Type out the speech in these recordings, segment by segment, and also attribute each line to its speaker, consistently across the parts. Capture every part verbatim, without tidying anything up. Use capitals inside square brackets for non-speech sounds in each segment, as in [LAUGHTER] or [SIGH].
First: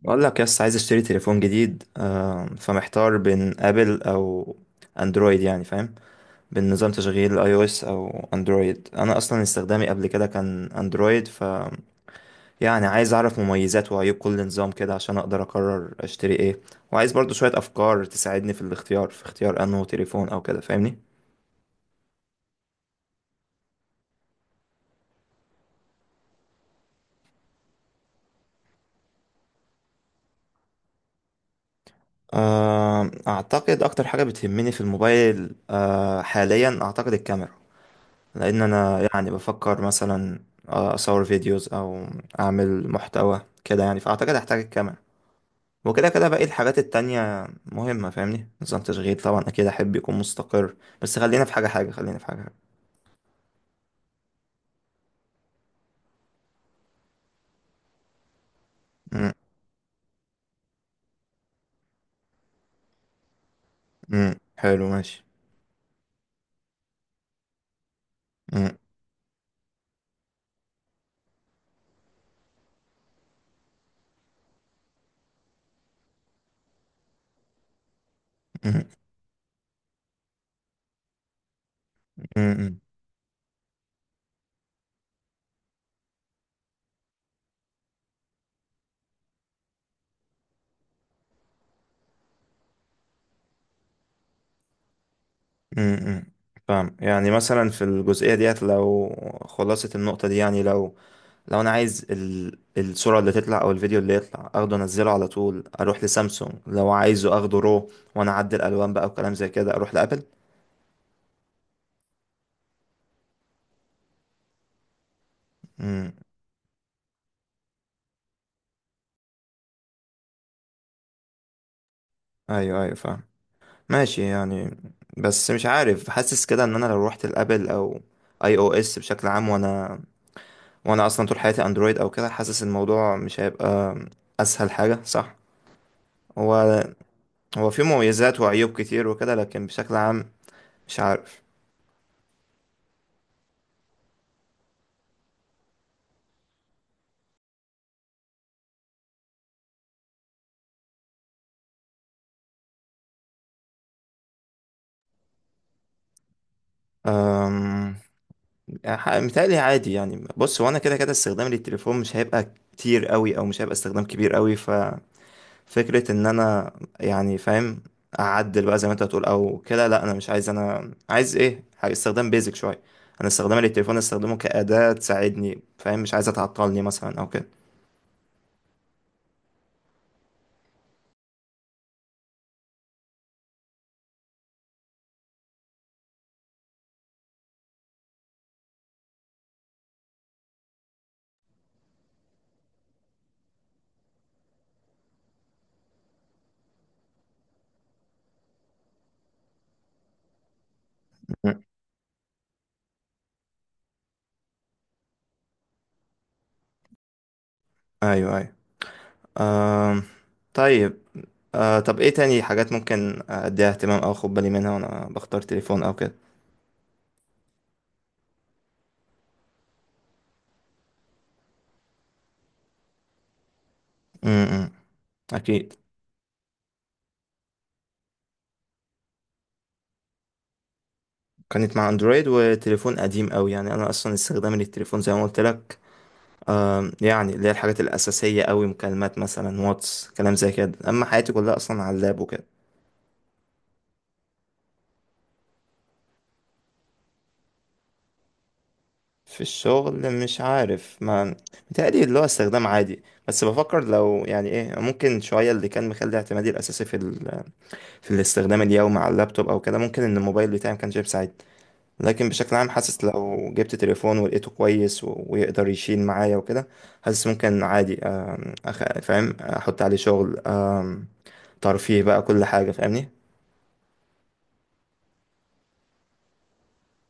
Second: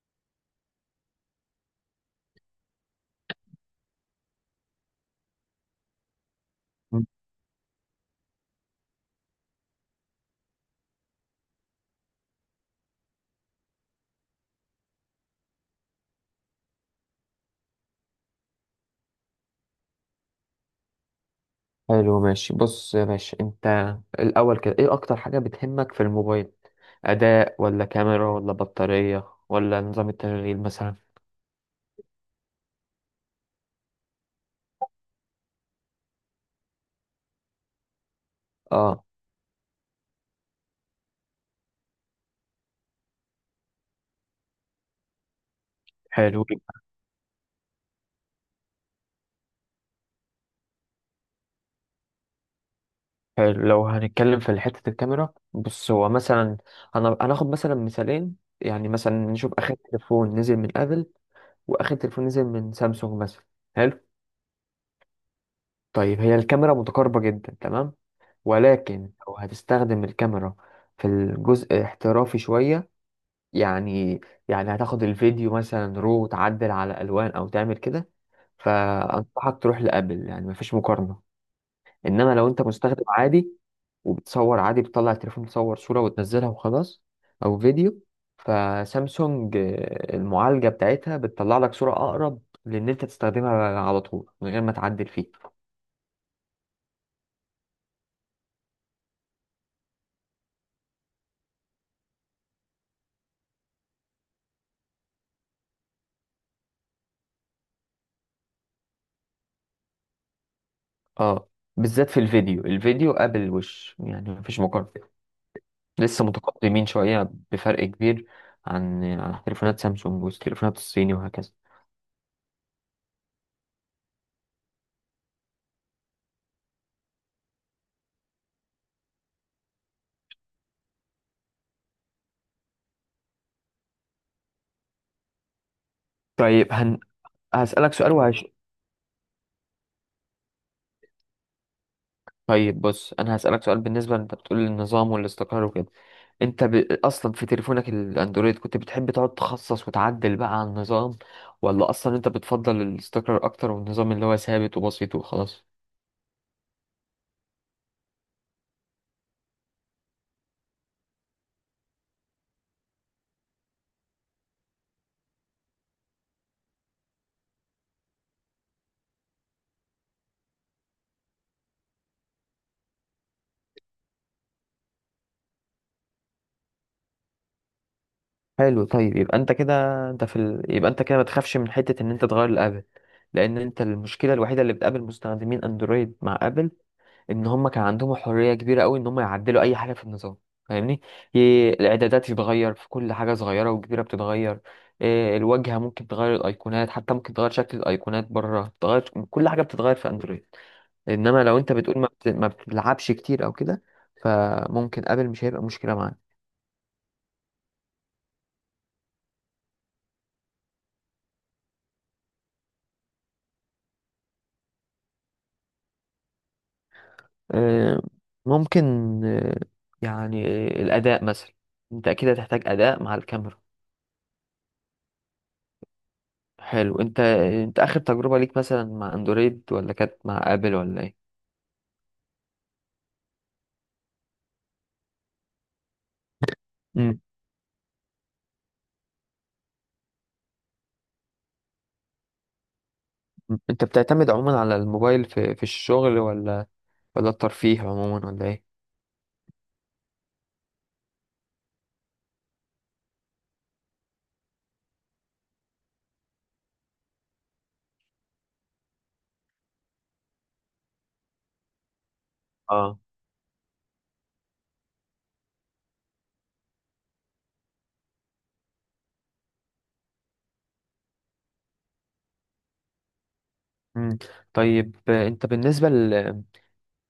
Speaker 1: بقول لك يس عايز اشتري تليفون جديد آم، فمحتار بين ابل او اندرويد، يعني فاهم، بين نظام
Speaker 2: مم.
Speaker 1: تشغيل اي او اس او اندرويد. انا اصلا استخدامي قبل كده كان اندرويد، ف يعني عايز اعرف مميزات وعيوب كل نظام كده عشان اقدر اقرر اشتري ايه، وعايز برضو شوية افكار تساعدني في الاختيار في اختيار انه تليفون او كده، فاهمني.
Speaker 2: حلو ماشي، بص يا باشا، انت الاول كده ايه اكتر حاجة بتهمك في الموبايل؟ اداء ولا كاميرا ولا بطارية ولا نظام التشغيل مثلا؟
Speaker 1: آم، اعتقد اكتر حاجة بتهمني في الموبايل آه، حاليا اعتقد الكاميرا، لان
Speaker 2: اه.
Speaker 1: انا يعني بفكر مثلا آه، اصور فيديوز او اعمل محتوى كده، يعني فاعتقد هحتاج الكاميرا، وكده كده باقي
Speaker 2: حلو
Speaker 1: الحاجات التانية مهمة فاهمني. نظام تشغيل طبعا اكيد احب يكون مستقر. بس خلينا في حاجة حاجة خلينا في حاجة حاجة.
Speaker 2: حلو لو هنتكلم في حتة الكاميرا، بص هو مثلا انا هناخد مثلا مثالين، يعني مثلا
Speaker 1: م-
Speaker 2: نشوف اخر تليفون نزل من ابل واخر تليفون نزل من سامسونج مثلا. حلو.
Speaker 1: م. حلو ماشي.
Speaker 2: طيب هي الكاميرا متقاربة جدا تمام،
Speaker 1: م-،
Speaker 2: ولكن لو هتستخدم الكاميرا في الجزء احترافي شوية، يعني يعني هتاخد الفيديو مثلا رو وتعدل على الوان او تعمل كده،
Speaker 1: م-،
Speaker 2: فانصحك تروح لابل، يعني مفيش مقارنه. انما
Speaker 1: م-،
Speaker 2: لو انت
Speaker 1: م-،
Speaker 2: مستخدم عادي وبتصور عادي، بتطلع التليفون تصور صوره وتنزلها وخلاص، او فيديو، فسامسونج آه، المعالجه بتاعتها بتطلع لك صوره اقرب، لان انت تستخدمها على طول من غير ما تعدل فيه.
Speaker 1: م-، م. فاهم، يعني مثلا في الجزئية ديت، لو خلاصة النقطة دي، يعني لو لو انا عايز ال... الصورة اللي تطلع او الفيديو اللي يطلع اخده انزله على طول، اروح لسامسونج. لو عايزه اخده رو وانا اعدل الالوان بقى وكلام زي كده، اروح لابل.
Speaker 2: اه، بالذات في الفيديو. الفيديو قبل الوش يعني مفيش مقارنه،
Speaker 1: امم.
Speaker 2: لسه متقدمين شوية بفرق كبير عن عن تليفونات سامسونج والتليفونات الصيني وهكذا.
Speaker 1: ايوه، ايوه، فاهم. ماشي يعني. بس مش عارف، حاسس كده ان انا لو روحت لابل او اي او اس بشكل عام، وانا وانا اصلا طول حياتي اندرويد او كده، حاسس الموضوع مش هيبقى اسهل حاجة، صح؟ هو
Speaker 2: طيب هن...
Speaker 1: هو في
Speaker 2: هسألك سؤال
Speaker 1: مميزات
Speaker 2: وهش
Speaker 1: وعيوب كتير وكده، لكن بشكل عام مش عارف.
Speaker 2: طيب، بص أنا هسألك سؤال، بالنسبة أنت بتقول النظام والاستقرار وكده. أنت ب... أصلا في تليفونك الأندرويد كنت بتحب تقعد تخصص وتعدل بقى على النظام، ولا أصلا أنت بتفضل الاستقرار أكتر، والنظام اللي هو ثابت وبسيط وخلاص؟
Speaker 1: أم... يعني ح- متهيألي عادي يعني. بص، هو انا كده كده استخدامي للتليفون مش هيبقى كتير قوي، او مش هيبقى استخدام كبير قوي، ففكرة ان انا يعني فاهم اعدل بقى زي ما انت هتقول او كده، لا انا مش عايز. انا عايز ايه، حاجة- استخدام بيزك شوية. انا استخدامي للتليفون استخدمه كأداة تساعدني، فاهم، مش عايزة تعطلني مثلا او كده.
Speaker 2: حلو. طيب يبقى أنت كده، أنت في ال... يبقى أنت كده ما تخافش من حتة إن أنت تغير الآبل، لأن أنت المشكلة الوحيدة اللي بتقابل مستخدمين أندرويد مع آبل، ان هم كان عندهم حريه كبيره قوي ان هم يعدلوا اي حاجه في النظام، فاهمني؟ ي- الاعدادات تتغير، في كل حاجه صغيره وكبيره بتتغير. إيه، الواجهه ممكن تغير الايقونات، حتى ممكن تغير شكل الايقونات بره، تغير كل حاجه بتتغير في اندرويد. انما
Speaker 1: م.
Speaker 2: لو انت بتقول ما, بت... ما بتلعبش كتير او كده، فممكن ابل مش هيبقى مشكله معاك.
Speaker 1: ايوه، ايوه. آم. طيب. آه طب ايه تاني حاجات ممكن اديها اهتمام او اخد بالي منها وانا بختار تليفون او كده؟
Speaker 2: إيه، ممكن، إيه، يعني آه، الاداء مثلا، انت اكيد هتحتاج اداء مع الكاميرا.
Speaker 1: م-، م. اكيد.
Speaker 2: حلو. انت انت اخر تجربه ليك مثلا مع اندرويد، ولا كانت مع ابل، ولا ايه؟
Speaker 1: كانت مع اندرويد، وتليفون قديم قوي يعني. انا اصلا استخدامي للتليفون زي ما قلت لك، آم،
Speaker 2: مم.
Speaker 1: يعني اللي هي الحاجات الاساسيه قوي، مكالمات مثلا، واتس، كلام زي كده، اما حياتي كلها اصلا على اللاب وكده.
Speaker 2: مم. انت بتعتمد عموما على الموبايل في في الشغل، ولا ولا الترفيه عموما، ولا ايه؟
Speaker 1: في الشغل مش عارف، ما متهيألي اللي هو استخدام عادي، بس بفكر لو يعني ايه ممكن شويه اللي كان مخلي اعتمادي الاساسي في ال... في الاستخدام اليومي على اللابتوب او كده، ممكن ان الموبايل بتاعي ما كانش بيساعدني. لكن بشكل عام
Speaker 2: اه.
Speaker 1: حاسس لو جبت تليفون ولقيته كويس و- ويقدر يشيل معايا وكده، حاسس ممكن عادي آم، أخ... فاهم احط عليه شغل، آم، ترفيه بقى، كل حاجة فاهمني.
Speaker 2: مم. طيب آه، انت بالنسبة لل-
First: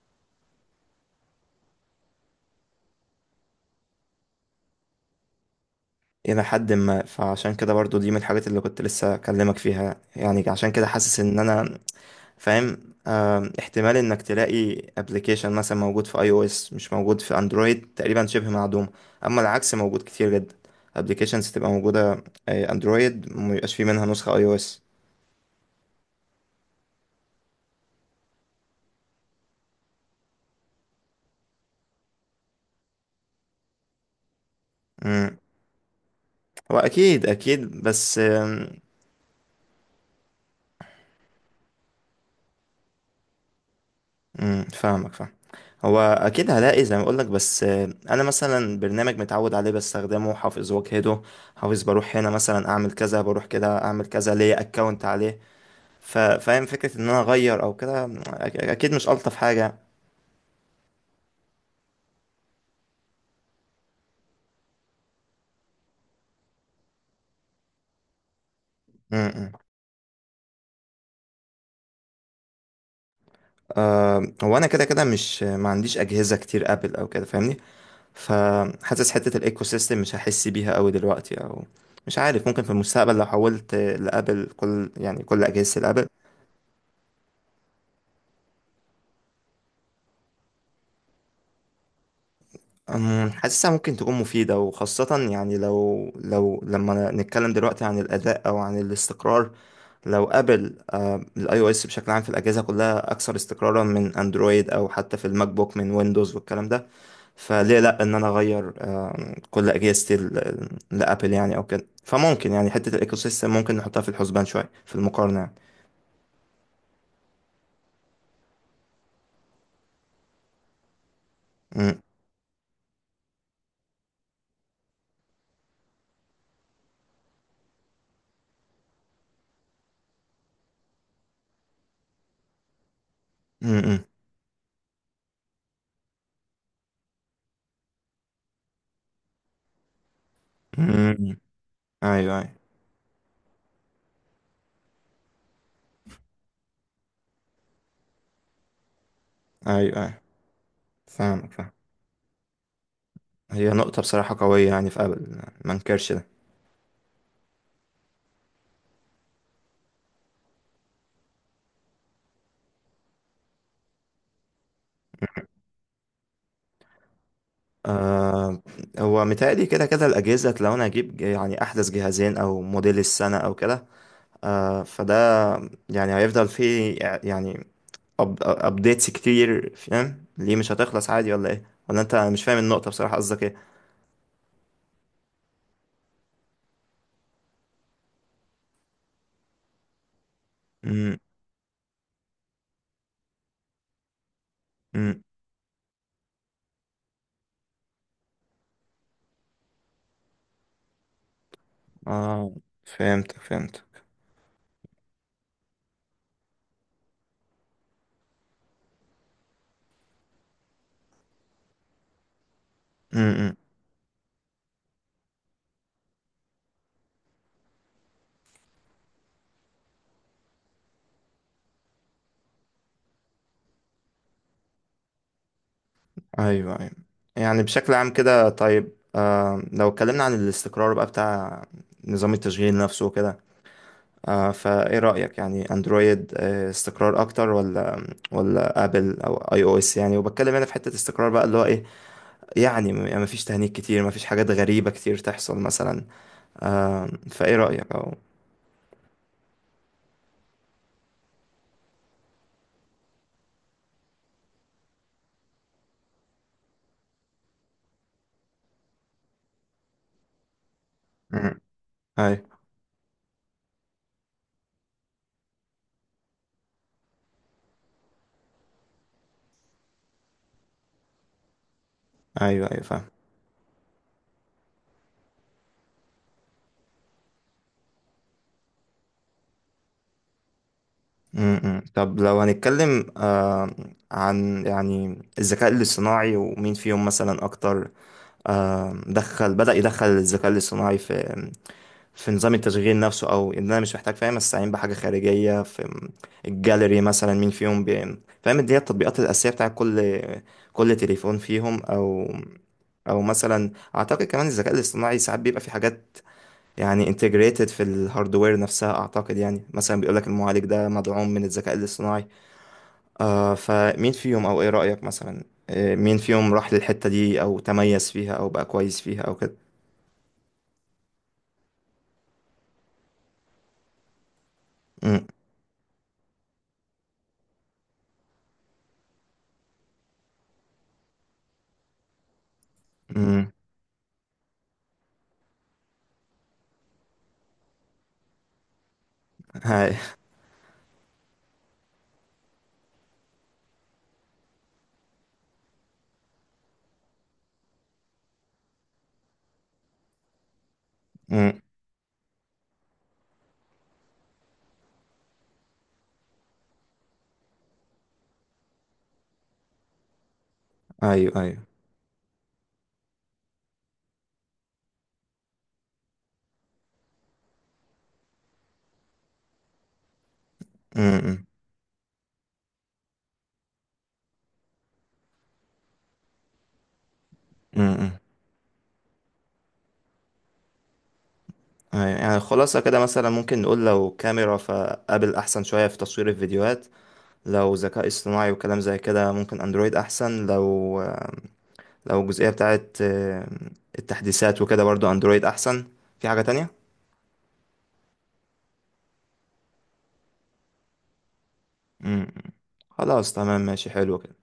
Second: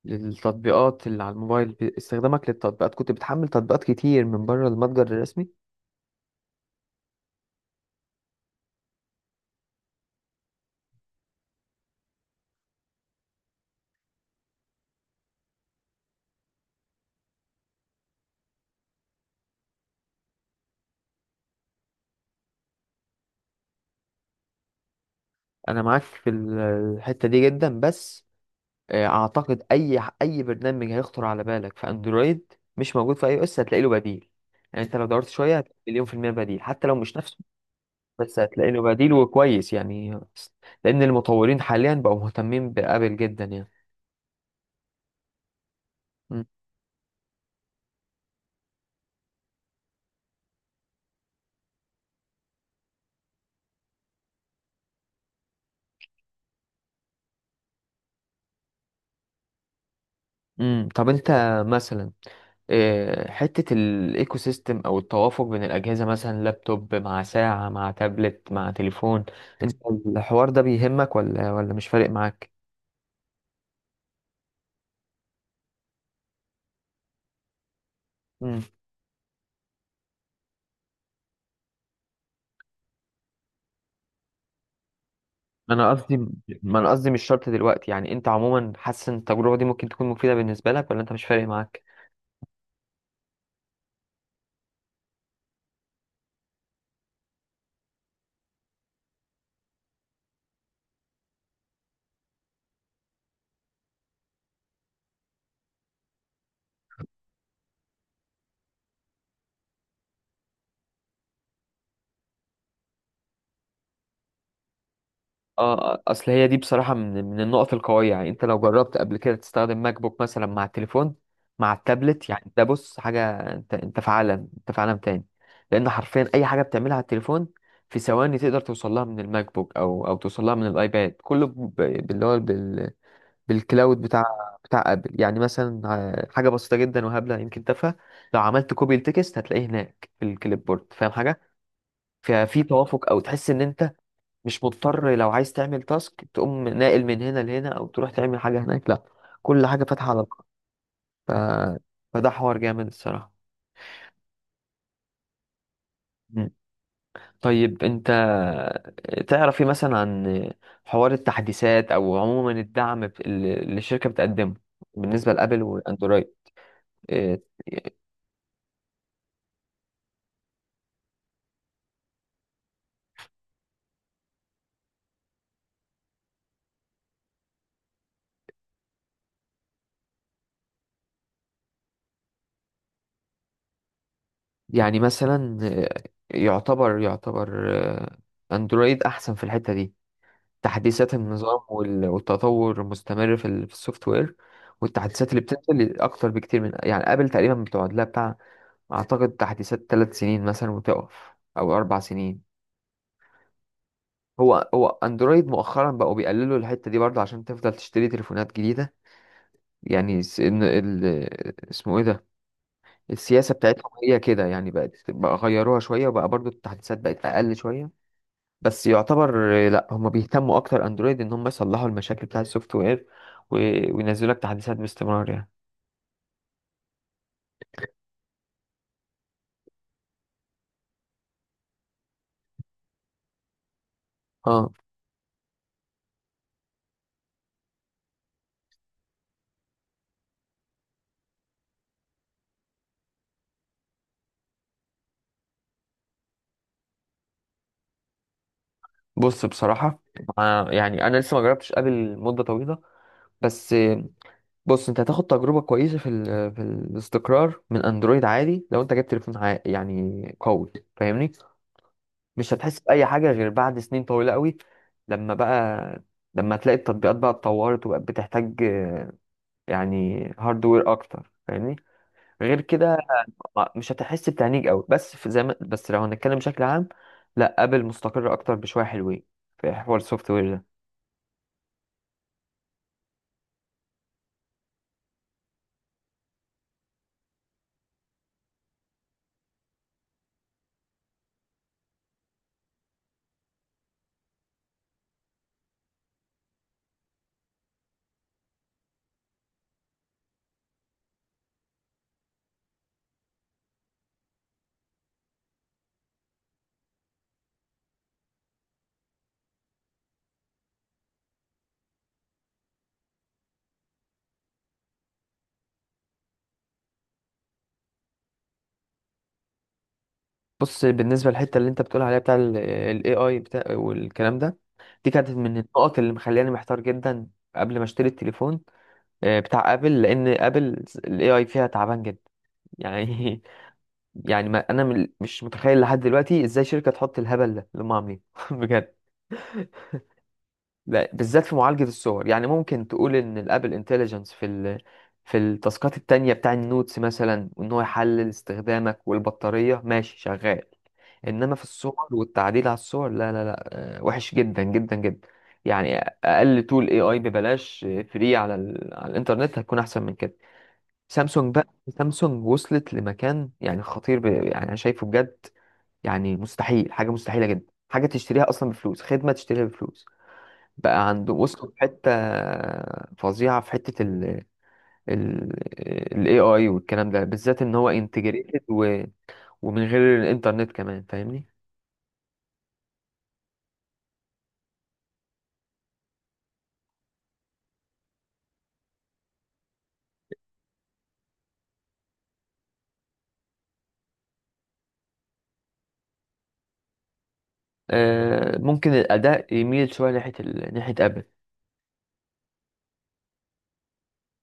Speaker 2: للتطبيقات اللي على الموبايل، ب- استخدامك للتطبيقات، كنت بتحمل تطبيقات كتير من بره المتجر الرسمي؟
Speaker 1: الى حد ما، فعشان كده برضو دي من الحاجات اللي كنت لسه اكلمك فيها، يعني عشان كده حاسس ان انا فاهم آم، احتمال انك تلاقي ابلكيشن مثلا موجود في اي او اس مش موجود في اندرويد تقريبا شبه معدوم، اما العكس موجود كتير جدا، ابلكيشنز تبقى موجودة آه، اندرويد ميبقاش فيه منها نسخة اي او اس.
Speaker 2: انا معاك في ال- الحتة دي جدا، بس آه، اعتقد اي ح- اي برنامج هيخطر على بالك في اندرويد مش موجود في اي او اس هتلاقي له بديل، يعني انت لو دورت شوية هتلاقي مليون في المية بديل،
Speaker 1: هو
Speaker 2: حتى لو مش
Speaker 1: اكيد
Speaker 2: نفسه
Speaker 1: اكيد، بس
Speaker 2: بس هتلاقي له
Speaker 1: آم،
Speaker 2: بديل وكويس يعني، لأن المطورين حاليا بقوا مهتمين بآبل جدا يعني.
Speaker 1: مم، فاهمك فاهم. هو
Speaker 2: مم.
Speaker 1: اكيد هلاقي زي ما اقولك، بس آم، انا مثلا برنامج متعود عليه بستخدمه حافظ واجهده، حافظ بروح هنا مثلا اعمل كذا، بروح كده اعمل كذا، ليا اكونت عليه، ف- فاهم، فكرة ان انا اغير او كده أك- اكيد مش الطف حاجة.
Speaker 2: مم. طب أنت مثلا، آه، حتة الإيكو سيستم أو التوافق بين الأجهزة، مثلا لابتوب مع ساعة مع تابلت مع تليفون،
Speaker 1: مم، مم.
Speaker 2: أنت الحوار ده بيهمك ولا ولا مش فارق معاك؟
Speaker 1: آم، هو انا كده كده مش، ما عنديش اجهزة كتير ابل او كده فاهمني،
Speaker 2: مم.
Speaker 1: فحاسس حتة الايكو سيستم مش هحس بيها قوي دلوقتي، او مش عارف. ممكن في المستقبل لو حولت لابل كل، يعني كل اجهزة
Speaker 2: أنا
Speaker 1: الابل.
Speaker 2: قصدي، ما أنا قصدي مش شرط دلوقتي، يعني أنت عموما حاسس إن التجربة دي ممكن تكون مفيدة بالنسبة لك، ولا أنت مش فارق معاك؟
Speaker 1: أم، حاسسها ممكن تكون مفيدة، وخاصة يعني لو لو لما نتكلم دلوقتي عن الأداء أو عن الاستقرار. لو أبل، الاي او اس بشكل عام في الأجهزة كلها أكثر استقرارا من أندرويد، أو حتى في الماك بوك من ويندوز والكلام ده، فليه لأ إن أنا أغير كل اجهزه ال- لابل يعني او كده. فممكن يعني حته الايكو سيستم ممكن نحطها في الحسبان شويه في المقارنه يعني.
Speaker 2: اه، اصل هي دي بصراحة من من النقط القوية، يعني انت لو جربت قبل كده تستخدم ماك بوك مثلا مع التليفون مع
Speaker 1: امم.
Speaker 2: التابلت، يعني ده بص حاجة، انت انت في عالم، انت في عالم تاني. لان حرفيا اي حاجة بتعملها على التليفون في ثواني تقدر توصلها من الماك بوك، او او توصلها من الايباد، كله ب- باللي هو بال بالكلاود
Speaker 1: امم.
Speaker 2: بتاع بتاع ابل يعني. مثلا آه، حاجة بسيطة جدا وهبلة يمكن تافهة، لو عملت كوبي التكست هتلاقيه هناك في الكليب بورد، فاهم
Speaker 1: امم.
Speaker 2: حاجة؟
Speaker 1: ايوه، ايوه.
Speaker 2: ففي توافق، او تحس ان انت مش مضطر، لو عايز تعمل تاسك تقوم ناقل من هنا لهنا او تروح تعمل حاجه هناك، لا كل
Speaker 1: ايوه،
Speaker 2: حاجه فاتحه
Speaker 1: ايوه،
Speaker 2: على بعض. ف...
Speaker 1: فاهمك فاهم.
Speaker 2: فده حوار جامد الصراحه.
Speaker 1: هي نقطه بصراحه قويه يعني في ابل، ما انكرش ده.
Speaker 2: مم. طيب انت تعرف ايه مثلا عن حوار التحديثات، او عموما الدعم ب- اللي الشركه بتقدمه بالنسبه لابل واندرويد؟ إيه،
Speaker 1: آه هو متهيألي كده كده الاجهزه، لو انا اجيب يعني احدث جهازين او موديل السنه او كده، آه فده يعني هيفضل فيه، يعني أب ابديتس كتير، فاهم، ليه مش هتخلص؟ عادي ولا ايه؟ ولا انت مش فاهم النقطه بصراحه؟ قصدك
Speaker 2: يعني مثلا، إيه، يعتبر يعتبر آه، اندرويد احسن في الحته دي، تحديثات
Speaker 1: ايه؟
Speaker 2: النظام وال- والتطور المستمر في ال- في السوفت وير،
Speaker 1: امم.
Speaker 2: والتحديثات اللي بتنزل اكتر بكتير من يعني ابل. تقريبا بتقعد لها بتاع، اعتقد تحديثات ثلاث سنين مثلا وتقف، او اربع
Speaker 1: اه،
Speaker 2: سنين.
Speaker 1: فهمتك فهمتك.
Speaker 2: هو هو اندرويد مؤخرا بقوا بيقللوا الحته دي برضه، عشان تفضل تشتري تليفونات جديده، يعني س- إن ال... اسمه ايه ده، السياسه
Speaker 1: امم.
Speaker 2: بتاعتهم هي كده يعني، بقت، بقى غيروها شويه، وبقى برضه التحديثات بقت اقل شويه. بس يعتبر آه، لا هم بيهتموا اكتر اندرويد ان هم يصلحوا المشاكل بتاعه السوفت وير، و- وينزلوا لك تحديثات باستمرار يعني.
Speaker 1: ايوه، ايوه. يعني بشكل عام كده. طيب، آه لو اتكلمنا عن الاستقرار بقى بتاع نظام التشغيل نفسه وكده، آه
Speaker 2: اه.
Speaker 1: فايه رأيك؟ يعني اندرويد آه استقرار اكتر، ولا ولا ابل او اي او اس يعني؟ وبتكلم هنا في حتة استقرار بقى، اللي هو ايه، يعني ما فيش تهنيك كتير، ما فيش حاجات غريبة كتير تحصل مثلا. آم، فايه رأيك او.
Speaker 2: بص بصراحه، آه، يعني انا لسه ما جربتش ابل مده طويله، بس آه، بص انت هتاخد تجربه كويسه في ال- في الاستقرار من اندرويد عادي، لو انت جبت تليفون عا- يعني قوي، فاهمني؟
Speaker 1: امم.
Speaker 2: مش
Speaker 1: ايوه،
Speaker 2: هتحس باي حاجه غير بعد سنين طويله قوي، لما بقى لما تلاقي التطبيقات بقى اتطورت وبقت بتحتاج آه، يعني هاردوير اكتر، فاهمني؟ غير
Speaker 1: ايوه، ايوه،
Speaker 2: كده
Speaker 1: فاهم.
Speaker 2: ما- مش هتحس بتعنيج قوي، بس في زي ما، بس لو هنتكلم بشكل عام، لا ابل مستقر اكتر بشويه حلوين في حوار السوفت وير ده.
Speaker 1: امم. طب لو هنتكلم آه عن يعني الذكاء الاصطناعي، ومين فيهم مثلا اكتر؟ آم، دخل بدأ يدخل الذكاء الاصطناعي في في نظام التشغيل نفسه، او ان انا مش محتاج، فاهم، استعين بحاجة خارجية في الجاليري مثلا. مين فيهم بي- فاهم، دي هي التطبيقات الأساسية بتاع كل كل تليفون فيهم. او او مثلا اعتقد كمان الذكاء الاصطناعي ساعات بيبقى في حاجات يعني انتجريتد في الهاردوير نفسها، اعتقد يعني مثلا بيقولك المعالج ده مدعوم من الذكاء الاصطناعي. آه فمين فيهم، او ايه رأيك مثلا؟ آه مين فيهم راح للحتة دي، او تميز فيها، او بقى كويس فيها او كده؟
Speaker 2: بص بالنسبه للحته اللي انت بتقول عليها بتاع الاي اي بتاع والكلام ده، دي
Speaker 1: أمم،
Speaker 2: كانت من النقط اللي مخلياني محتار جدا قبل ما اشتري التليفون، آه، بتاع ابل، لان ابل الاي اي فيها تعبان جدا يعني.
Speaker 1: أمم،
Speaker 2: [LAUGHS] يعني ما انا من- مش متخيل لحد دلوقتي ازاي شركه تحط الهبل ده اللي هم عاملينه، [LAUGHS] بجد.
Speaker 1: هاي،
Speaker 2: لا، بالذات في معالجة الصور، يعني ممكن تقول ان الابل انتليجنس في ال... في التاسكات التانية بتاع النوتس مثلا، وان هو يحلل استخدامك والبطارية، ماشي شغال، انما
Speaker 1: أمم،
Speaker 2: في الصور والتعديل على الصور لا لا لا. آه، وحش جدا جدا جدا يعني، اقل تول اي اي ببلاش فري على ال... على الانترنت هتكون احسن من كده.
Speaker 1: ايوه،
Speaker 2: سامسونج
Speaker 1: ايوه،
Speaker 2: بقى، سامسونج وصلت لمكان يعني خطير، ب... يعني انا شايفه بجد، يعني مستحيل، حاجة مستحيلة جدا حاجة تشتريها اصلا بفلوس، خدمة تشتريها بفلوس بقى عنده،
Speaker 1: أمم،
Speaker 2: وصلوا في حتة فظيعة في حتة ال ال ال إيه آي والكلام ده، بالذات ان
Speaker 1: أمم،
Speaker 2: هو
Speaker 1: أمم،
Speaker 2: انتجريتد و... ومن غير الانترنت كمان، فاهمني؟
Speaker 1: أيوة. يعني خلاصة كده مثلا ممكن نقول، لو كاميرا فابل احسن شوية في تصوير الفيديوهات، لو ذكاء اصطناعي وكلام زي كده ممكن اندرويد احسن، لو آه، لو الجزئية بتاعت آه، التحديثات وكده برضو اندرويد احسن. في حاجة تانية؟
Speaker 2: آه، ممكن الأداء يميل شوية ناحية ال... ناحية أبل.
Speaker 1: أمم، خلاص، تمام، ماشي، حلو كده.